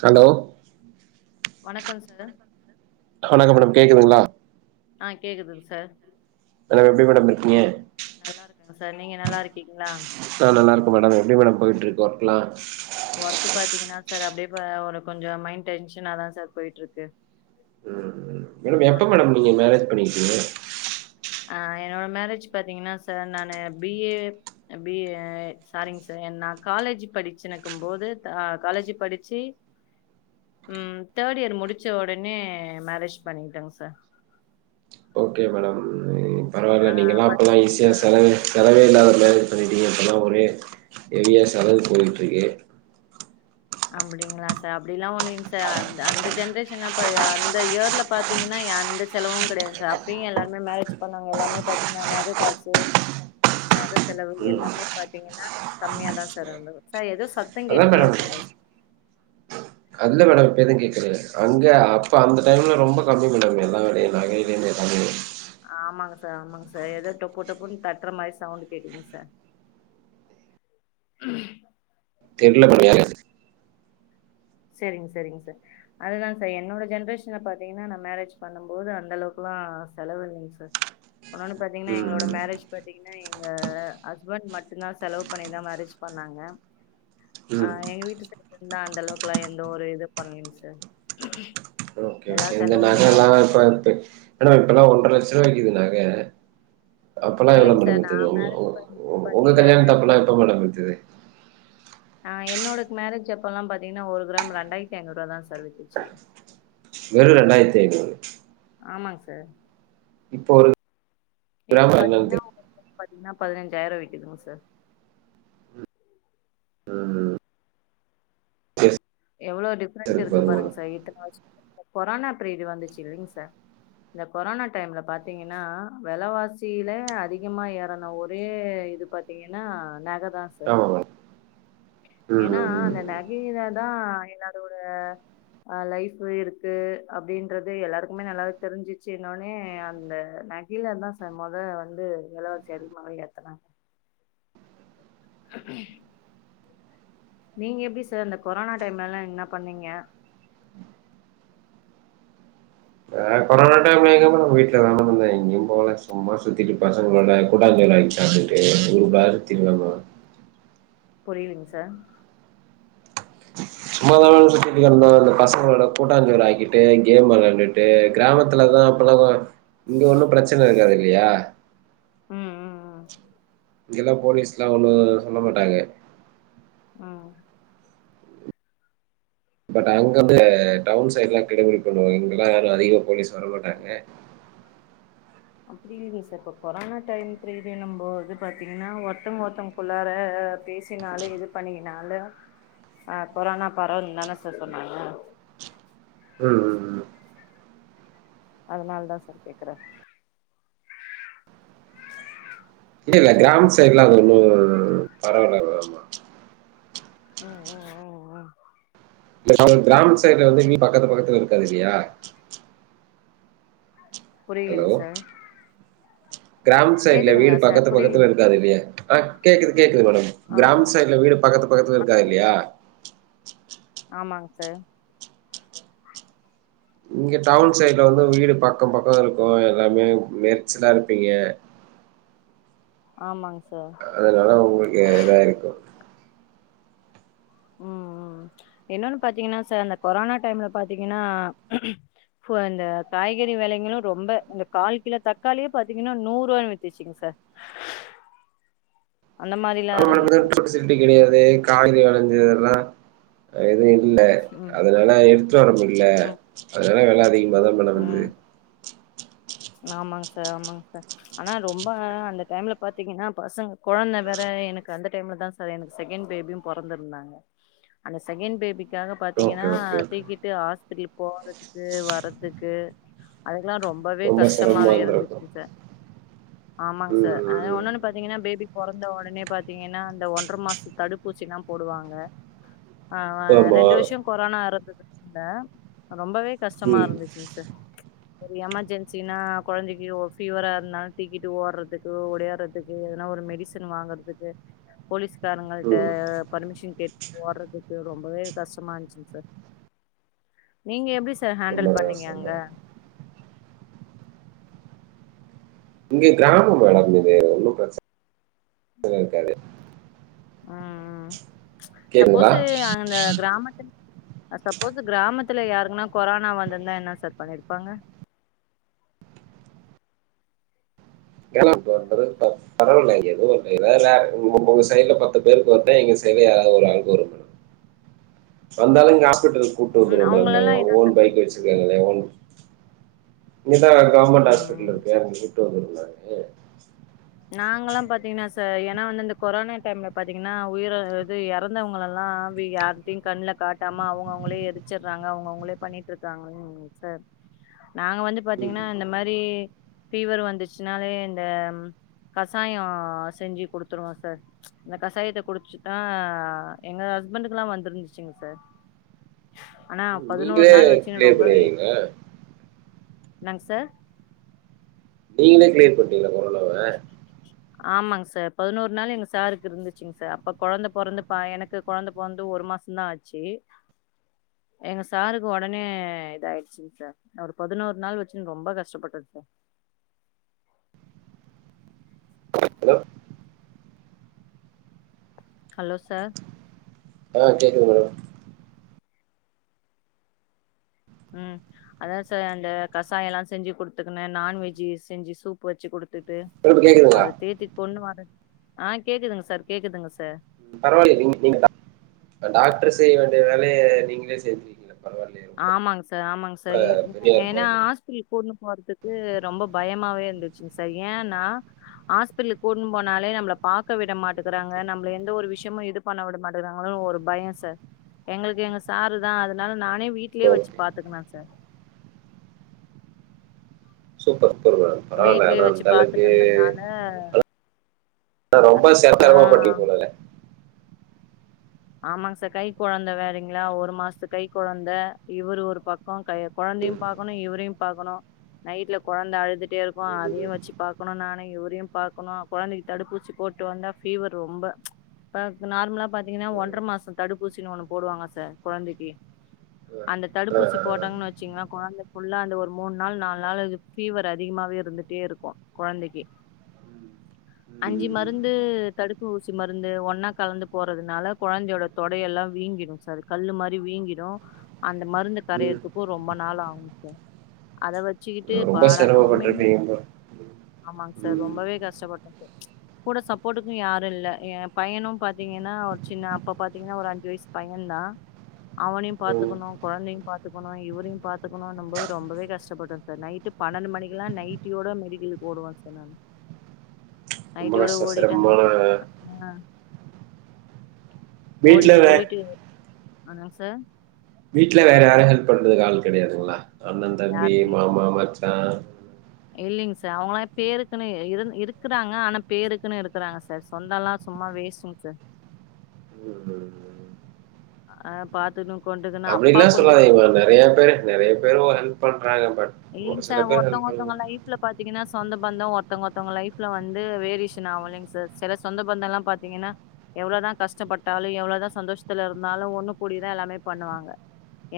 Hello வணக்கம் sir வணக்கம் madam கேக்குதுங்களா ஆ கேக்குதுங்க சார் ஹலோ எப்டி மேடம் இருக்கீங்க நல்லா இருக்கங்க சார் நீங்க நல்லா இருக்கீங்களா ஆ நல்லாருக்கே மேடம் எப்டி மேடம் போயிட்டு இருக்கு ஒர்க்கெல்லா ஒர்க்கு பாத்தீங்கன்னா சார் அப்படியே ஒரு கொஞ்ச மைண்ட் டென்ஷனாதான் சார் போயிட்டு இருக்கு ம் மேடம் எப்ப ஒன்னு மேடம் நீங்க மேரேஜ் பண்ணிங்க [unintelligible] ஆ என்னோட மேரேஜ் பாத்தீங்கன்னா சார் நானு பிஏ பி சாரிங்க சார் நானு காலேஜ் படிச்சுனுக்கும்பது காலேஜ் படிச்சு ம் தேர்ட் இயர் முடிச்ச உடனே மேரேஜ் பண்ட்டேங்க சார் ஓகே மேடம் [unintelligible] பரவாயில்ல ஆ நீங்கள் எல்லா படி அப்போல்லா ஈஸியா ஆ செலவு செலவே இல்லாத மேரேஜ் பண்ணிட்டீங்க அப்டின்னா ஒரே ஹெவியா செலவு போயிட்டு இருக்கு அப்படிங்களா சார் அப்டிலா ஒண்ணுங்க சார் ஆ அந்த ஜென்ரேஷன் அந்த இயர்ல பாத்தீங்கன்னா அந்த செலவும் கிடையாது சார் அப்படியும் எல்லாருமே மேரேஜ் பண்ணாங்க எல்லாமே பாத்தீங்கன்னா நகை காசு நகை செலவு ம் எல்லாமே பாத்தீங்கன்னா கம்மியாதான் சார் வந்த சார் எதோ சவு சத்த கேட்டுட்டே இருக்குங் மிஸ் அதுதா மேடம் இப்ப எதும் கேட்கறது இல்லை அங்க அப்ப அந்த டைம்ல ரொம்ப கம்மி மேடம் எல்லா வேலையும் நகைய [unintelligible] ஆமாங்க சார் ஆமாங்க சார் ஏதோ டொப்பு டொப்புன்னு தட்ற மாரி சவுண்ட் கேக்குதுங் சார் தெரில [unintelligible] சேரிங்க சேரிங்க சார் அதுதான் சார் என்னோட ஜென்ரேஷன்ல பாத்தீங்கன்னா நான் மேரேஜ் பண்ணும் போது அந்த அளவுக்குலா செலவு இல்லங்க சார் உன்னொணு பாத்தீங்கன்னா எங்களோட ம் மேரேஜ் ப [unintelligible] எங்க ஹஸ்பண்ட் மட்டுதா செலவு பண்ணிதா மேரேஜ் பண்ணாங்க ஆ ம் எங்க வீட்டு [unintelligible] அந்தவு லா எந்த ஒரு இது பண்லைங் சார் எல்லா எந்த செலவுமே நகைல்லா அவுங்கதா இப்ப [unintelligible] இப்பல்லா ஒன்ற லட்ச ரூபா விக்குது நக அப்பெல்லா எவ்வளவு இல்லைங்க மேடம் சார் நா வித்துது மேரேஜ் பண்ணும்போது உங்க பாத்தீங்கன்னா கல்யாணத்து அப்ப எல்லா எப்ப மேடம் வித்துது ஆ என்னோடதூ மேரேஜ் அப்பல்லாம் பாத்தீங்கன்னா ஒரு கிராம் ரெண்டாயிரத்தி ஐநூறு ரூபா தான் சார் வித்துச்சு வெறு ரெண்டாயிரத்தி ஐநூறு ஆமாங் சார் இப்போ ஒரு இப்ப கிராம் என்னன்னு பாத்தீங்கன்னா தெரி உங்களுக்கு [unintelligible] ன்னா பதினஞ்சாயிரம் விக்கிதுங் சார் உம் உம் எவ்ளோ டிஃப்ரெண்ட் இருக்கு பாருங்க சார் இத்தன வருசமா கொரோனா பிரீடு வந்துச்சு இல்லிங் சார் இந்த கொரோனா டைம்ல பாத்தீங்கன்னா வெலவாசில அதிகமா ஏறன ஒரே இது பாத்தீங்கன்னா நக தான் சார் ஆமா மேடம் ம் ஏன்னா ம் ம் அந்த நகை தா தா எல்லாரோட ஆஹ் லைஃப் இருக்கு அப்டின்றது எல்லாருக்குமே நல்லாவே தெரிஞ்சிருச்சு இன்னோனு அந்த நகிலன் தான் சார் மொத வந்து நிலவச்சரிமகள் ஏத்தனங் [inaudible] நீங்க எப்டி சார் இந்த கொரோனா டைம்லல்லா என்ன பண்ணீங்க ஆஹ் கொரோனா டைம்ல எங்க மேடம் வீட்ல தான் மேம் இருந்தேன் எங்கயும் போகல சும்மா சுத்திகிட்டு பசங்களோட கூட்டாஞ்சோறு ஆக்கி சாப்டுகிட்டு [unintelligible] புரியலிங் சார் சும்மாதானங்க சுத்திட்டுந்தோ இந்த பசங்களோட கூட்டாஞ்சோரு ஆக்கிட்டு கேம் விளையாண்டுட்டு கிராமத்துலதான் அப்பல்லா இங்க ஒன்னு பிரச்சன இல்ல இல்லையா உம் உம் உம் இங்களா போலீஸ்லா ஒண்ணு சொல்ல மாட்டாக உம் பட் அங்க அந்த டவுன் சைடு்ல்லா கெடுபடி பண்ணுவாங்க இங்கெல்லா அதிக போலீஸ் வரமாட்டாங்க அப்டி இல்லிங் சார் இப்ப கொரோனா டைம் பிரீதுனு போது பாத்தீங்கன்னா ஒருத்தங்க ஒருத்தங்கக்குள்ளார பேசினால இது பண்ணினாலு அஹ் கொரோனா பரவு தான சார் சொன்னாங்க ம் ம் ம் அதனால தா சார் கேக்குறே இல்ல இல்ல கிராம சைடுலா அது ஒன்னு பரவலா இல்ல மா உம் உம் உம் உம் [unintelligible] கிராமத்து சைட்ல வந்து வீடு பக்கத்து பக்கத்துல இருக்காது இல்லையா புரியலைங்க சார் கிராமத்து சைட்டுல வீடு கேக்குதுங்களா சார் பக்கத்து பக்கத்துல புரியலீங்க சார் இருக்காது இல்லையா ஆஹ் கேக்குது கேக்குது மேடம் ஆ ஆ கிராம சைடுல வீடு பக்கத்து பக்கத்துல இருக்காது இல்லையா ஆமாங்க சார் இங்க டவுன் சைட்ல வந்து வீடு பக்கம் பக்க இருக்கு ஓ எல்லாமே நெறிச்சல்லா இருப்பீங்க ஆமாங் சார் அதனால உங்களுக்கு இதா இருக்கு உம் உம் இன்னொன்னு பாத்தீங்கன்னா சார் அந்த கொரோனா டைம்ல பாத்தீங்கன்னா இந்த காய்கறி விலைங்களு ரொம்ப இந்த கால் கிலோ தக்காளியே பாத்தீங்கன்னா நூறு ரூவா வித்துச்சுங் சார் அந்த மாரிலா நம்ம இருந்துச்சுங்க சார். வந்துட்டு சிட்டி கெடையாது காயி விளைஞ்சு ரும் இது இல்ல ம் அதனால எடுத்துட்டு வர முட்ல ம் அதனால வெல [unintelligible] ஆமாங் சார் ஆமாங் சார் ஆனா ரொம்ப அந்த டைம்ல பாத்தீங்கன்னா பசங்க கொழந்த வேற எனக்கு அந்த டைம்ல தான் சார் எனக்கு செகண்ட் பேபியு பொறந்திருந்தாங்க அந்த செகண்ட் பேபிக்கு க்காக ஓகே பாத்தீங்கன்னா ஓகே ஓகே தூக்கிட்டு ஹாஸ்பிடல் போறதுக்கு வர்றதுக்கு அதுக்குலா ரொம் ரொம்ப சிரமமா கஷ்டமாவே இருந்திருக்கு இருந்துச்சுங் சார் ஆமாங்க ம் சார் ம் ம் ஒன்னன்னு பாத்தீங்கன்னா பேபி பொறந்த உடனே பாத்தீங்கன்னா அந்த ஒன்ற மாசத் தடுப் ஊசி எல்லா போடுவாங்க ஆ ஆ ஆமா ரெண்டு வருஷம் கொரோனா இருந்தது டா ரொம்பவே கஷ்டமா ம் இருந்துச்சுங் சார் ச்சு ஒரு எமர்ஜென் இப்பினா குழந்தைக்கு ஃபீவரா இருந்தாலும் தீக்கிட்டு ஓடுறதுக்கு உடையாடுறதுக்கு எனா ஒரு மெடிசன் வாங்குறதுக்கு போலீஸ் காரங்கட்டா ம் பர்மிஷன் கேட்டு போடுறதுக்கு ரொம்பவே கஷ்டமா இருந்துச்சுங்க சார் நீங்க எப்படி சார் ஹாண்டி ரொம்ப டில் பண்ணீங்க அங்க கஷ்டந்தா இங்கே கிராம மேடம் இது ஒன்னும் பிரச்சன இருக்காது [unintelligible] உம் உம் ச்சு கேக்குதுங்களா சப்போஸ்சு அந்த கிராமத்து சப்போஸ் கிராமத்துல யாருக்குன்னா கொரோனா வந்திருந்தா என்ன சார் பண்ணிருப்பாங்க ஏன்னா பொறுத்தவரைக்கும் பரவில்லைங்க எதுவும்ரலை உங்க சைடுல பத்து பேருக்கு வந்தே எங்க சைடுல யாராவது ஒரு ஆள் வரு வந்தாலும் ஹா ஹாஸ்பிடல் கூட்டு ம் வந்துருவோங்குல்லைங்க அவங்களல்லா அவங்க என்ன ஓன் சார் பைக் பண்ணிச்சு வச்சிருக்க ஓன் இங்கதான் கவர்மெண்ட் ம் ஹாஸ்பிடல்ல இருக்க அங்க கூட்டிட்டு வந்திருவோம் நாங்க நாங்க எல்லா பாத்தீங்கன்னா சார் ஏன்னா வந்து இந்த கொரோனா டைம்ல பாத்தீங்கன்னா உயிர இது இறந்தவங்க எல்லா யாரிட்டையும் கண்ணுல காட்டாம அவங்க அவங்களே எரிச்சிடறாங்க அவங்க அவங்களே பண்ணிட்டு இருக்காங்களே சார் நாங்க வந்து ம் பாத்தீங்கன்னா இந்த மாரி பீவர் வந்துச்சுனாலே இந்த கசாயம் செஞ்சு குடுத்துருவோம் சார் ச்சு இந்த கசாயத்தை குடுச்சுதா எங்க ஹஸ்பண்டக்கு எல்லா வந்தருந்துச்சுங்க சார் ஆனா ம் பதினோரு நீங்களே நாள் வச்சுன்னு கிளியர் பண்ணீருவீங்க என்னங் சார் நீங்களே கிளியர் பண்ணீடீங்களா கொரோனாவ ஆமாங்க சார் பதினோரு நாள் எங்க சாருக்கு இருந்துச்சுங்க சார் அப்ப குழந்தை பொறந்து பா எனக்கு குழந்தை பொறந்து ஒரு மாசம்தான் ஆச்சு எங்க சாருக்கு உடனே இதாயிடுச்சுங்க சார் ஒரு பதினோரு நாள் வச்சுன்ன ரொம்ப கஷ்டப்பட்டே ஹலோ ஹலோ சார் ஹலோ கேக்குது மேடம் உம் அதான் சார் அந்த கசாயம் எல்லா செஞ்சி குடுத்துக்குன்னு நான்வெஜ்ஜி செஞ்சி சூப் வச்சு குடுத் திட்டு மேடம் இப்ப கேக்குதுங்களா அவர தேத்தி கொண்டு வர ஆஹ் கேக்குதுங்க சார் கேக்குதுங்க சார் உம் பரவாயில்லயே நீங்க கிங் தான் டாக்டர் செய்ய வேண்டிய வேலைய நீங்களே செஞ்சுருவிங்கள ஆமாங்க சார் ஆமாங்க சார் ஏன் பெரிய இருக்கும் ஏன்னா அது ஹாஸ்பிட்டல் கூட்னு போறதுக்கு ரொம்ப பயமாவே இருக் இருந்திச்சுங்க சார் ஏன்னா ஹாஸ்பிடல்ல கூட்னுண்டு போனாலே நம்மள பாக்க விடமாட்டுகறாங்க நம்மள எந்த ஒரு விஷயமும் இது பண்ண விட மாட்டேறாங்க ஒரு பயம் சார் எங்களுக்கு எங்க சாரு தான் அதனால நானே வீட்டுலேயே வெச்சு ஓகே பாத்துக்கலாம் சார் சூப்பர் சூப்பர் மேம் பரவால வீட்லயே ஆனா வச்சு அந்த ஆளுக்கு பாத்துக்கனதுனால ரொம்ப சத்தமா ஆ பண்ணீன போலல ஆமாங்க சார் கைகொழந்த வேறங்களா ஒரு மாசத்து கைகொழந்த இவரு ஒருபக்கம் கை கொழந்தையும் ம் பாக்கணும் இவுரையும் பாக்கணும் நைட்ல கொழந்தை அழுதுட்டே இருக்கும் ம் ம் அதையும் ம் வச்சி பாக்கணும் நானே இவுரையும் பாக்கணும் கொழந்தைக்கு தடுப்பூசி போட்டு வந்தா பீவர் ரொம்ப நார்மலா பாத்தீங்கன்னா ஒன் த்தர மாசம் தடுப்பூசினு ஒண்ணு போடுவாங்க சார் கொழந்தைக்கு ஆ அந்த ஆ தடுப்பூசி ஆ போட்டாங்கன்னு வெச்சீங்கன்னா குழந்தை புள்ளா அந்த ஒரு மூணு நாள் நாலு நாள் பீவர் அதிகமாவே இருந்துட்டே இருக்கும் கொழந்தைக்கு ம் அஞ்சி ம் மருந்து தடுப்பு ஊசி மருந்து ஒன்னா கலந்து போடுறனால குழந்தையோட தொடையெல்லாம் வீங்கிடும் சார் கல்லு மாரி வீங்கிடும் அந்த மருந்து ம் கரையதுக்கு ரொம்ப நாள் ஆகும் சார் அத வச் வச்சுக்கிட்டு ம் ரொம்ப பாடா உண்மையுமே சிரமப்பட்டிருப்பீங்க போல ஆமாங்க சார் ம் ரொம்பவே கஷ்டப்பட்டேன் சார் கூட சப்போர்ட்டுக்கும் யாரும் இல்ல என் பையனும் பாத்தீங்கன்னா சின்ன அப்ப பாத்தீங்கன்னா ஒரு அஞ்சி வயசு பையன் தான் அவனையும் ம் பாத்துக்கணும் கொழந்தையும் பாத்துக்கணும் இவரையும் பாத்துக்கணும்னும்போது ரொம்பவே கஷ்டப்பட்டோம் சார் நைட்டு பன்னெண்டு மணிக்கெல்லாம் நைட்டியோட மெடிக்கலுக்கு ஓடுவன் சார் நானு ரொம்ப நயிட்டியோட கஷ்டம் ஓடிட்டு அந்த சிரமமான ஆஹ் வீட்ல ஓடிட்டு ஓடிட்டு அதங்க சார் வீட்டுல வேற யாரும் ஹெல்ப் பண்றதுக்கு ஆள் கெடையாதுங்களா அண்ணன் தம்பி மாமா மச் ஆஹ் இல்லிங்க சார் அவங்களாம் பேருக்குன்னு இரு இருக்கறாங்க ஆனா பேருக்குன்னு இருக்கறாங்க சார் சொந்தம்ல்லாம் சும்மா வேஸ்ட்ங்க சார் ம். அஹ் பாத்துகும் அப்படில்லாம் சொல்லாதீங்கமா நெறைய பேரு நெறைய பேரும் ஒரு ஹெல்ப் பண் பன்றாங் பட் ஒரு இல்லைங்க சில சார் பேர் ஹெல்ப் ஒருத்தவங்க பண்ண ஒருத்தவங்க லைஃப்ல பாத்தீங்கன்னா சொந்த பந்தம் ஒருத்தவங்க ஒருத்தவங்க லைஃப்ல வந்து வேரிஷன் ஆக இல்லைங்க சார் சில சொந்த பந்தம் எல்லாம் பாாரத்தீங்கன்னா எவ்வளவுதான் கஷ்டப்பட்டாலும் எவ்வளவுதான் சந்தோஷத்துல இருந்தாலும் ஒண்ணு கூடிதான் எல்லாமே பண்ணுவாங்க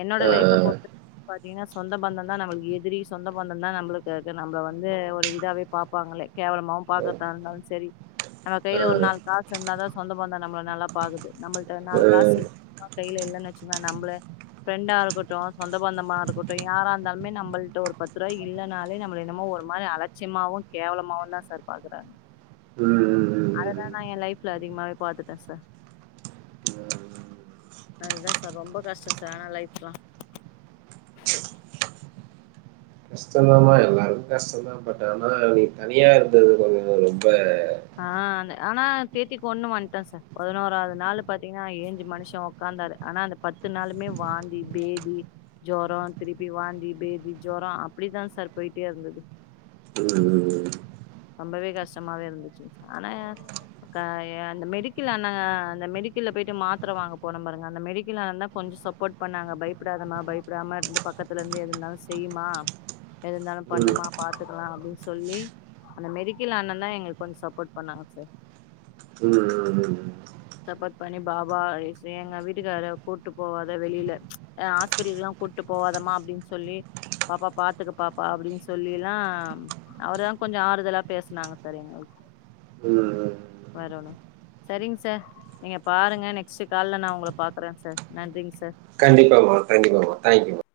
என்னோட ஆ, ஆ, லைஃப்ப போட்டு பாத்தீங்கன்னா சொந்த பந்தம் தான் நம்மளுக்கு ஏ திரி சொந்த பந்தம் தான் நம்மளுக்கு இருக்கு நம்மளை வந்து ஒரு இதாவே பார்ப்பாங்களே கேவலமாவும் பாார்கறதான் இருந்தாலும் சரி நம்ம ஆ. கையில ஒரு நாலு காசு இருந்த தான் சொந்த பந்தம் நம்மளை நல்லா பாது நம்மள நாலு காசு கையில இல்ன்னு வச்சுங்கன்னா நம்மள ஃரெண்டா இருக்கட்டும் சொந்த பந்தமா இருக்கட்டும் யாரா இருந்தாலுமே நம்மளுக்கு ஒரு பத்து ரூபாய் இல்லலைனாலே, நம்ம என்னமோ ஒரு மாதிரி அலட்சியமாவும், கேவலமாவும் தான் சார் பாக்குறாங்க. ம், ம், ம், ம். அதல்லாம் நான் என் லைப்ல அதிகமாவே பாத்துட்டேன் சார். ம். அதுதான் சார் ரொம்ப கஷ்டம் சார் ஆனா லைப் ல கஷ்டம்தான்மா எல்லாருக்கும் கஷ்டம்தான் பட் ஆனா அவ நீக்கு தனியா இருந்தது கொஞ்சம் ஒரு ஆஹ் அ ஆனா தேத்தி கொண்ணு வந்துட்டேன் சார். பதினோராது நாள் பாத்தீங்கன்னா ஏஞ்சு மனுஷன் உக்காந்தாரு. ஆனா அந்த பத்து நாளுமே வாந்தி, பேதி, ஜோரம் திருப்பி வாந்தி, பேதி, ஜோரம் அப்படிதான் சார் போயிட்டே இருந்தது. ம், ரொம்பவே கஷ்டமாவே இருந்துச்சு ஆனா அந்த மெடிக்கல்ல ஆனாங்க அந்த மெடிக்கல்ல போயிட்டு மாத்திர வாங்க போனோம் பாருங்க அந்த மெடிக்கல் அந்தனந்தா கொஞ்சம் சப்போர்ட் பண்ணாங்க பயப்படாதமா பயப்படாம இருந்து பக்கத்துல இருந்து எது இருந்தாலும் செய்யுமா எது இருந்தாலும் ம், ம். பண்ணுமா பாத்துக்கலாம் அப்படின்னு சொல்லி அந்த மெரிக்கல் அண்னன் தான் எங்களுக்கு கொஞ்சம் சப்போர்ட் பண்ணாங்க சார் உம் உம் உம் சப்போர்ட் பண்ணி பாபா எங்க வீட்டுக்கார கூட்டு போவாத வெளியில ஹ் ஹாஸ்பத்திரில்லாம் கூப்பிட்டு போவாதமா அப்படின்னு சொல்லி பாப்பா பாத்துக்க பாப்பா அப்படின்னு சொல்லி எல்லாம் அவர்தான் கொஞ்சம் ஆறுதலாக பேசனாங்க சார் எங்களுக்கு ம், ம். வெரணும் சரிங்க சார் நீங்க பாருங்க நெக்ஸ்ட் காலைல நான் உங்களை பார்கறேன் சார். நன்றிங்க சார். கண்டிப்பமா கண்டிப்பமா தேங்க்யூ மா